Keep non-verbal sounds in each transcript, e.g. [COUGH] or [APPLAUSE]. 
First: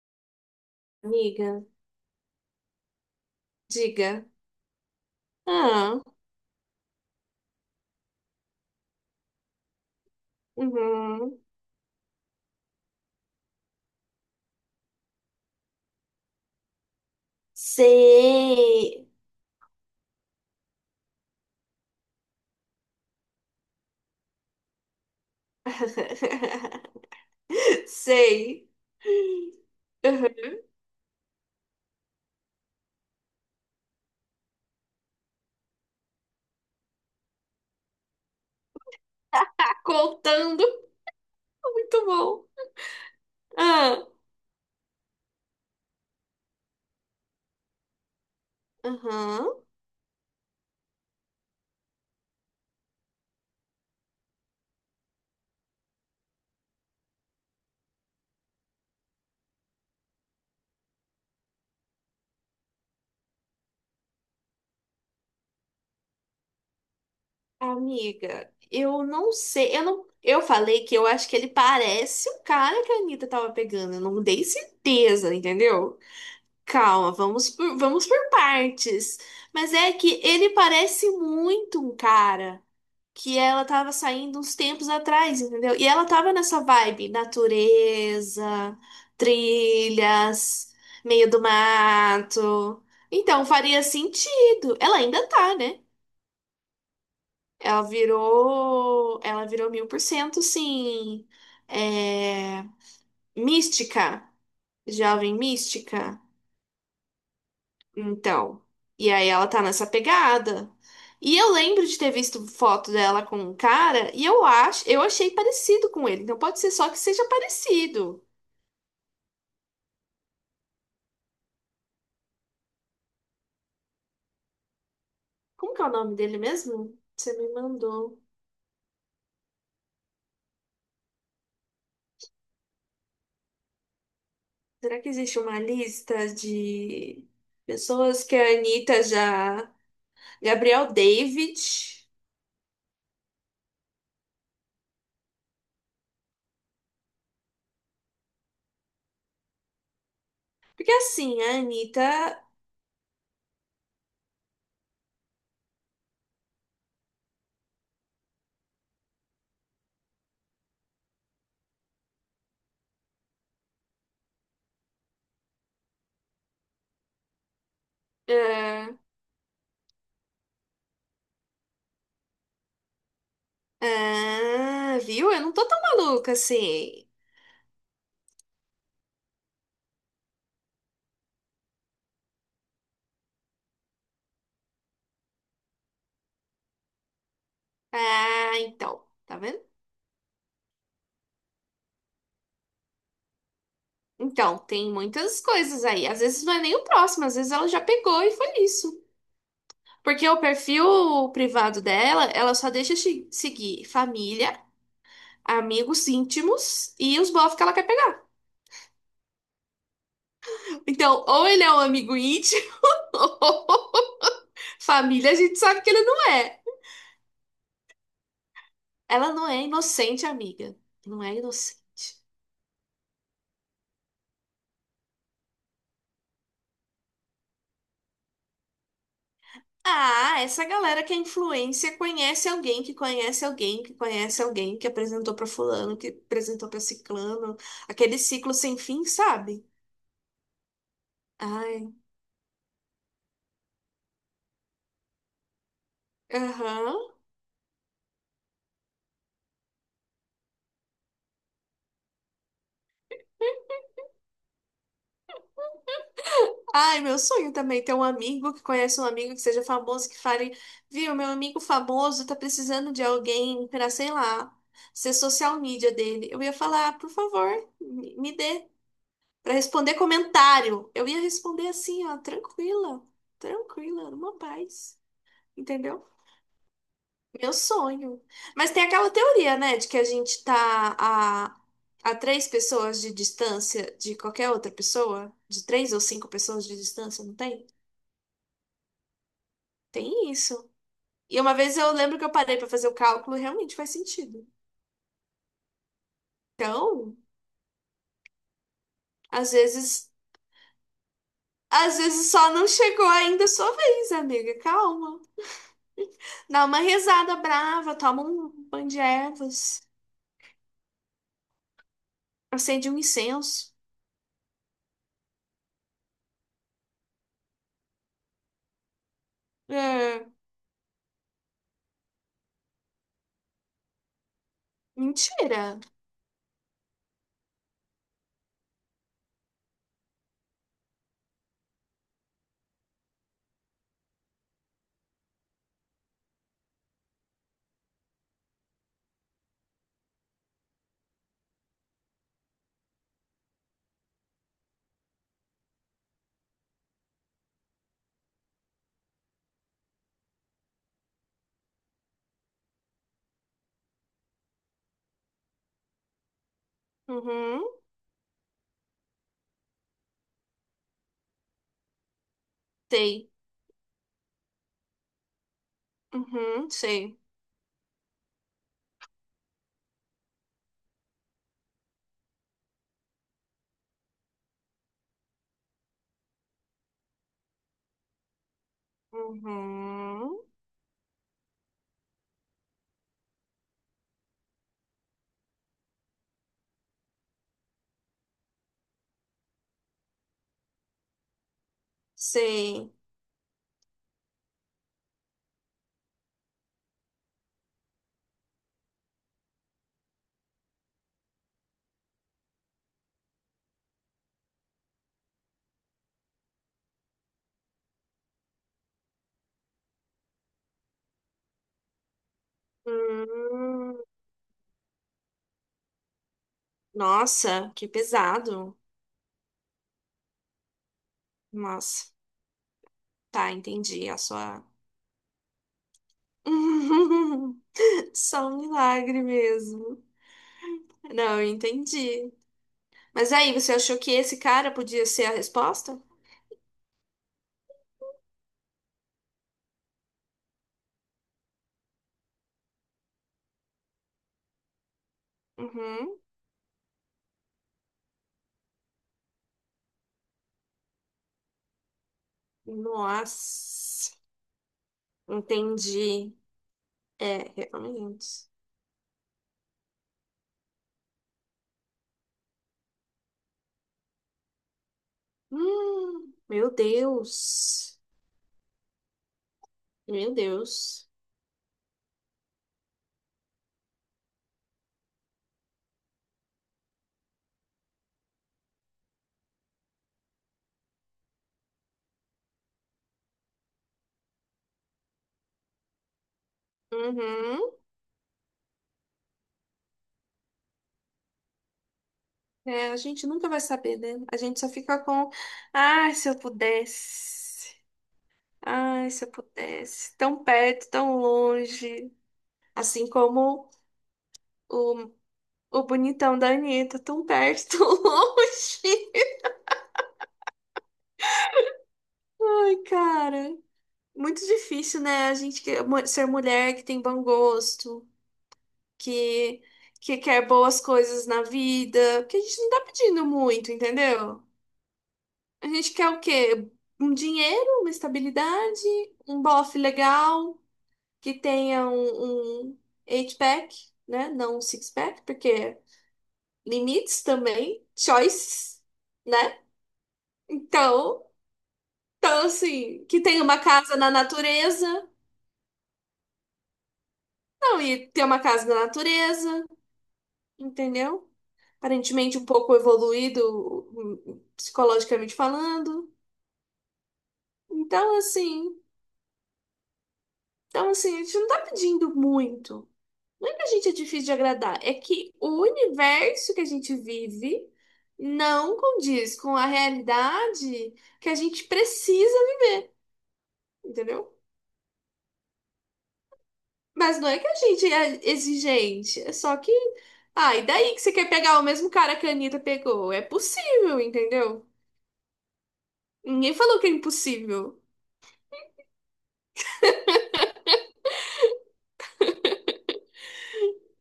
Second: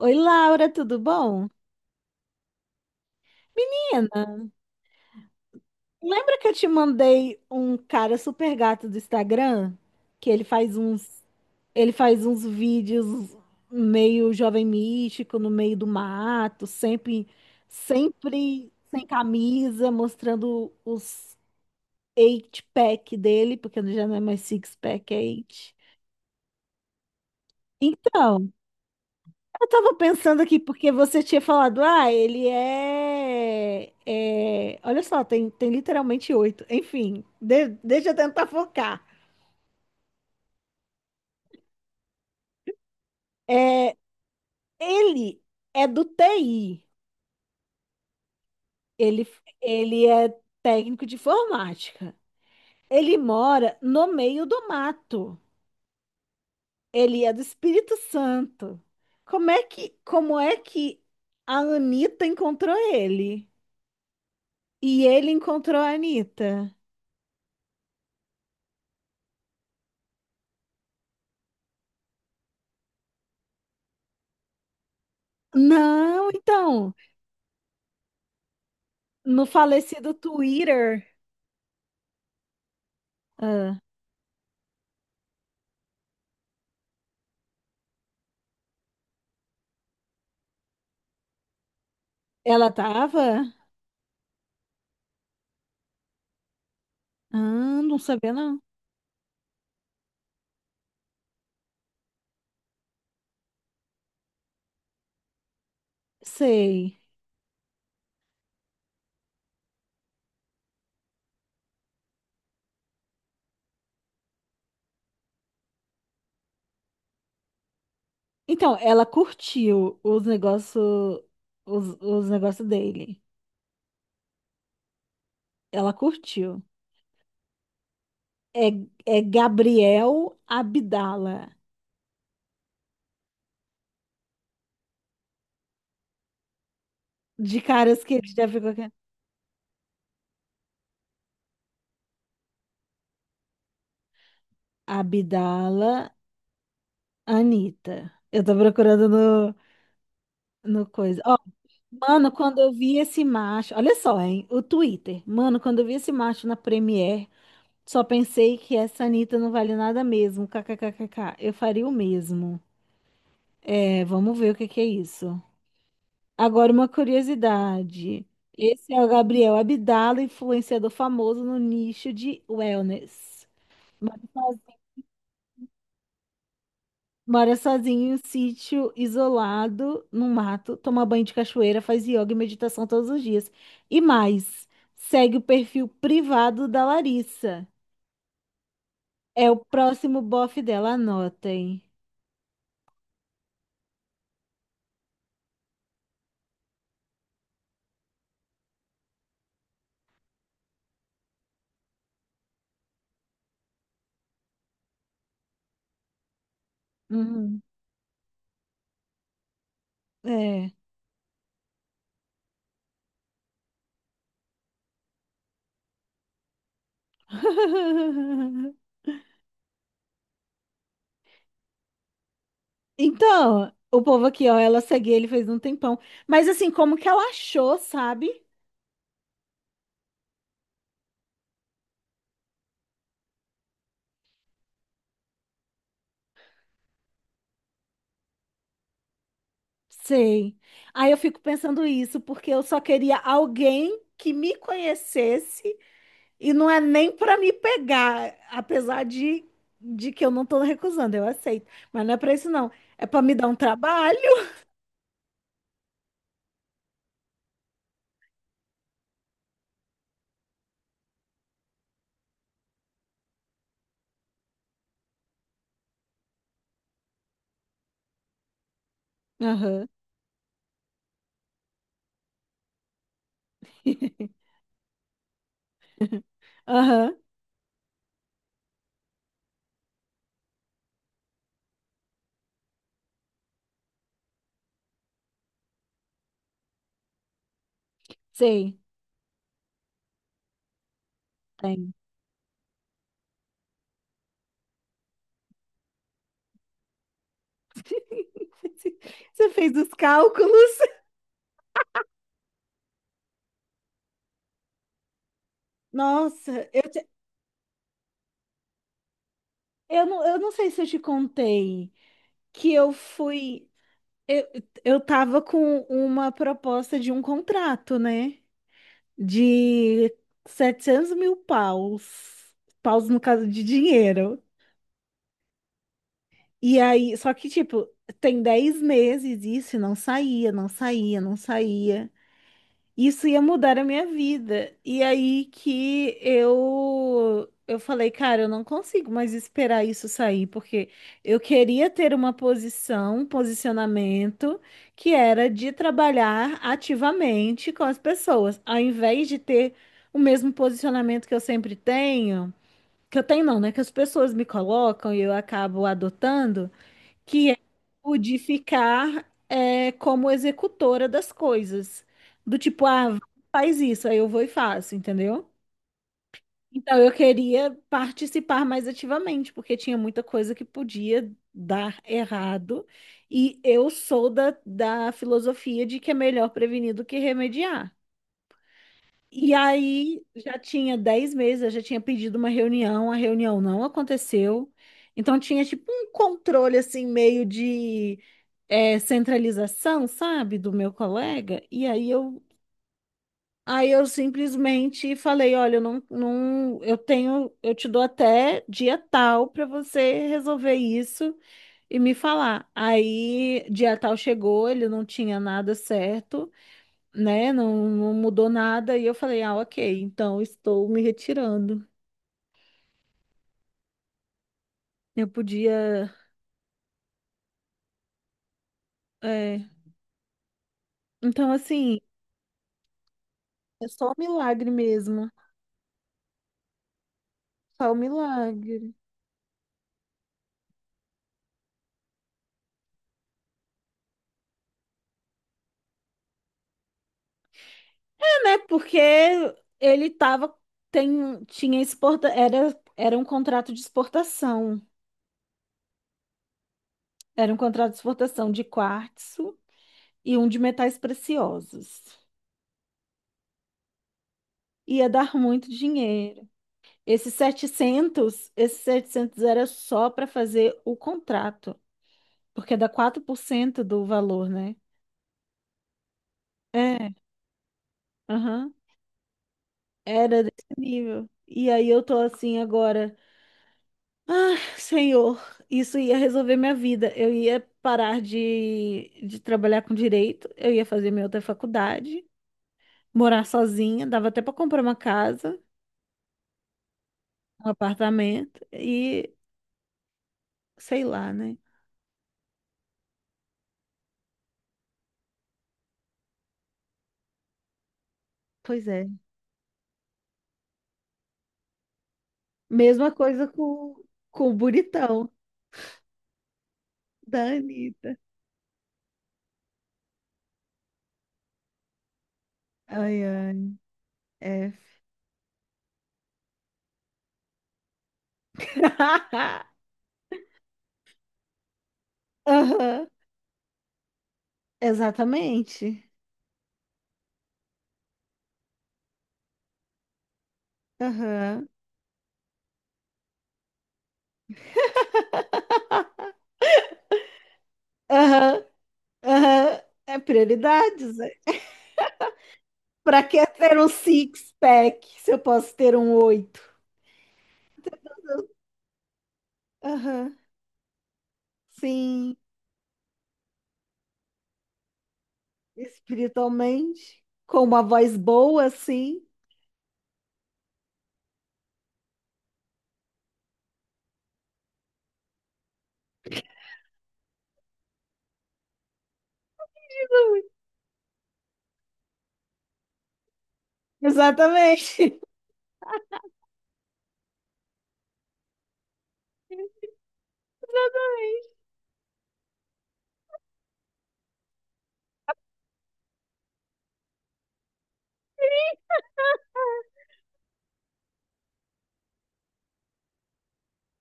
Oi, Laura, tudo bom? Amiga, Menina, diga. Ah, lembra que eu te mandei um cara super gato do Instagram? Que ele faz uns, uhum. ele faz uns vídeos meio jovem místico, no meio do mato, sempre sem Sei. camisa, mostrando os eight pack dele, porque já não é mais six pack, é eight. [LAUGHS] Então, Sei. eu tava pensando Uhum. aqui, porque você tinha falado, ah, Olha só, tem literalmente oito. Enfim, deixa eu tentar focar. Tá contando. Muito bom. É, Ah, ele é do TI. Ele, uhum. ele é técnico de informática. Ele mora no meio do mato. Ele é do Espírito Santo. Como é que a Anitta encontrou ele? E ele encontrou a Anitta? Amiga, eu não sei. Eu não... Eu falei que eu acho que ele parece o cara que a Anitta tava pegando. Eu não dei certeza, entendeu? Não, então. Calma, vamos por partes. No Mas é falecido que ele Twitter, parece muito um cara que ela ah, tava saindo uns tempos atrás, entendeu? E ela tava nessa vibe, natureza, trilhas, meio do ela mato. tava? Então faria sentido. Ela ainda tá, né? Ah, Ela não sabia não. virou, ela virou 1000%, sim, é, mística, jovem mística. Sei. Então, e aí ela tá nessa pegada. E eu lembro de ter visto foto dela com um cara e eu achei parecido com ele. Então pode ser só que seja parecido. Então, ela curtiu os negócios dele. Como que é Ela o nome dele curtiu. mesmo? Você me mandou. É, é Gabriel Abdala. Será que existe uma lista de De caras que pessoas ele que já a ficou aqui. Anitta já. Gabriel David. Abdala Anitta. Eu tô procurando no Porque coisa. Ó, assim, a mano, Anitta. quando eu vi esse macho. Olha só, hein? O Twitter. Mano, quando eu vi esse macho na Premiere. Só pensei que essa Anitta não vale nada mesmo. KKKKK. Eu faria o mesmo. É, vamos ver o que que é isso. Agora, uma curiosidade. Esse é, é o Gabriel Abdala, influenciador famoso no nicho de wellness. Mora sozinho, ah, viu? Eu não tô tão maluca assim. mora sozinho em um sítio isolado, no mato, toma banho de cachoeira, faz yoga e meditação todos os dias. E mais, segue o perfil privado da Larissa. Ah, então. Tá É o vendo? próximo bofe dela, anotem. Então, tem muitas coisas aí. Às vezes não é nem o próximo, às vezes ela já pegou e foi isso. Porque o perfil privado dela, ela só deixa seguir família, amigos íntimos e os bofs Uhum. que ela quer pegar. É. Então, ou ele é um amigo íntimo, [LAUGHS] ou família, a gente sabe que ele não é. Ela não é inocente, amiga. Não é inocente. Então, o povo aqui, ó, ela segue ele fez um tempão. Mas assim, como que ela achou, sabe? Ah, essa galera que é influência conhece alguém que conhece alguém que conhece alguém que apresentou pra fulano, que apresentou pra ciclano, aquele ciclo sem fim, sabe? Sei. Aí eu fico pensando Ai, isso, porque eu só queria alguém que me conhecesse e não é aham. nem pra me pegar, apesar de que eu não tô recusando, eu aceito. Mas não é pra isso, não. É pra me dar um trabalho. Ai, meu sonho também é ter um amigo que conhece um amigo que seja famoso, que fale, viu, meu amigo famoso tá precisando de alguém pra, sei lá, ser social media dele. Eu ia falar, por favor, me dê pra Aham. responder comentário. Eu ia responder assim, ó, tranquila, tranquila, numa [LAUGHS] paz. Entendeu? Aham. Meu sonho. Mas tem aquela teoria, né, de que a gente tá a, a três pessoas de distância de qualquer outra pessoa, de três ou cinco pessoas de distância, não tem? Sei. Tem isso. E uma vez Tem. eu lembro que eu parei pra fazer o cálculo e realmente faz sentido. Então, [LAUGHS] Você às fez os vezes, cálculos. às vezes só não chegou ainda a sua vez, amiga. Calma. Nossa. Dá uma rezada brava, toma um banho de ervas, Eu não sei se eu te contei que acende eu um fui. incenso. Eu, eu tava com uma proposta de um contrato, né? De É, 700 mil paus. Paus no caso de dinheiro. mentira. E aí, só que, tipo, tem 10 meses isso e não saía, não saía, não saía. Isso ia mudar a minha vida. E aí que eu falei, cara, eu não consigo mais esperar isso sair, porque eu queria ter uma posição, um posicionamento que era de trabalhar ativamente com as pessoas, ao invés de ter o mesmo posicionamento que eu sempre tenho, que eu tenho não, né, que as pessoas me colocam e eu acabo adotando que é Uhum. o de ficar como executora das coisas. Do tipo, ah, Tem. faz isso, aí eu vou e faço, entendeu? Uhum, Então eu sei. queria participar mais ativamente, porque tinha muita coisa que podia dar errado, e eu sou da filosofia de que é melhor prevenir do que remediar. E aí Uhum, já tinha 10 meses, eu já tinha pedido uma reunião, a reunião não aconteceu. Então tinha tipo um controle assim meio de centralização, sabe, do meu colega, e aí eu, sei. aí eu simplesmente falei, olha, eu não, não, eu tenho, eu te dou até dia tal para você resolver isso e me falar. Aí dia tal chegou, ele não tinha nada certo, né? Não, não mudou nada e eu falei, ah, ok, então estou me retirando. Hum, Eu podia, Nossa, que pesado. é, então assim, Nossa, tá, é entendi só um a sua. milagre mesmo, só um [LAUGHS] Só um milagre. milagre mesmo. Não, eu entendi. Mas aí, você achou que esse cara podia ser a resposta? Né? Porque ele tava, tem, tinha exporta, era, era um contrato de exportação. Uhum. Era um contrato de exportação de quartzo e um de metais preciosos. Nossa, Ia dar muito entendi. dinheiro. Esses É, realmente. setecentos esses setecentos era só para fazer o contrato, porque dá 4% do valor, né? Meu É, Deus. aham. Meu Era desse Deus. nível. E aí eu tô assim agora. Ah, senhor, isso ia resolver minha vida. Eu ia parar de trabalhar com direito, eu ia fazer minha outra faculdade, morar sozinha, dava até para comprar uma casa, um Uhum. apartamento e sei lá, né? É, a gente nunca vai saber, né? A gente só fica com, ai, se eu pudesse, Pois é. ai, se eu pudesse, tão perto, tão longe, assim Mesma coisa como com o o, bonitão o bonitão da Anitta, tão da perto, [LAUGHS] tão Anitta. longe. Ai, Ai, cara, ai, muito F. difícil, né? A gente ser mulher que tem bom gosto, que, [LAUGHS] que quer boas coisas na vida, porque a gente não tá Aham, pedindo muito, entendeu? A gente exatamente. quer o quê? Um dinheiro, uma estabilidade, um bofe legal, que Aham, tenha um eight-pack, né? Não um six-pack, porque [LAUGHS] limites também, aham, choices, né? aham. É prioridades. Então, então, assim, que Pra tenha que uma ter um casa na six-pack natureza. se eu posso ter um oito? Não, e ter uma casa na natureza, Aham, entendeu? sim, Aparentemente um pouco evoluído psicologicamente falando. espiritualmente, com uma voz Então, boa, assim, sim. A gente não tá pedindo muito. Não é que a gente é difícil de agradar, é que o universo que a gente vive não condiz com a realidade que a gente precisa, entendeu? Exatamente. [LAUGHS] Mas não é que a gente é exigente, é só que. Ah, e daí que você quer pegar o mesmo cara que a Anitta pegou? É possível, entendeu? Ninguém falou que é impossível.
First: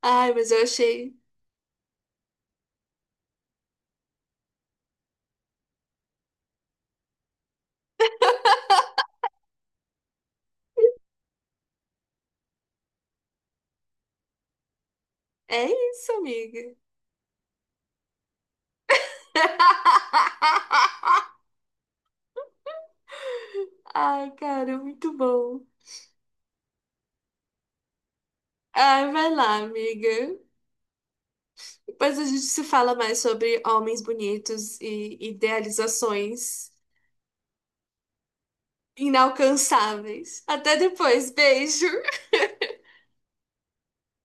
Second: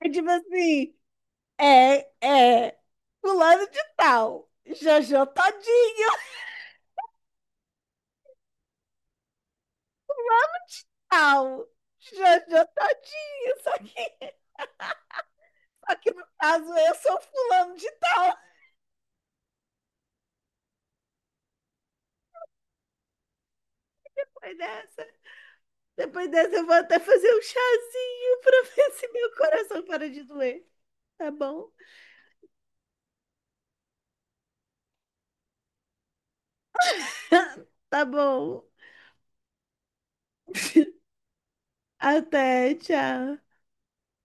É tipo Ai, mas eu assim, achei. é, é, fulano de tal, Jojo Todinho, É só que isso, no caso amiga. eu sou fulano de tal. [LAUGHS] Ai, Depois cara, dessa, muito bom. depois dessa eu vou até fazer um chazinho pra [LAUGHS] ver se Ai, vai meu lá, coração para de amiga. doer, tá bom? Mas a gente se fala mais sobre homens bonitos e idealizações [LAUGHS] Tá bom. inalcançáveis. Até depois, beijo! Até, tchau.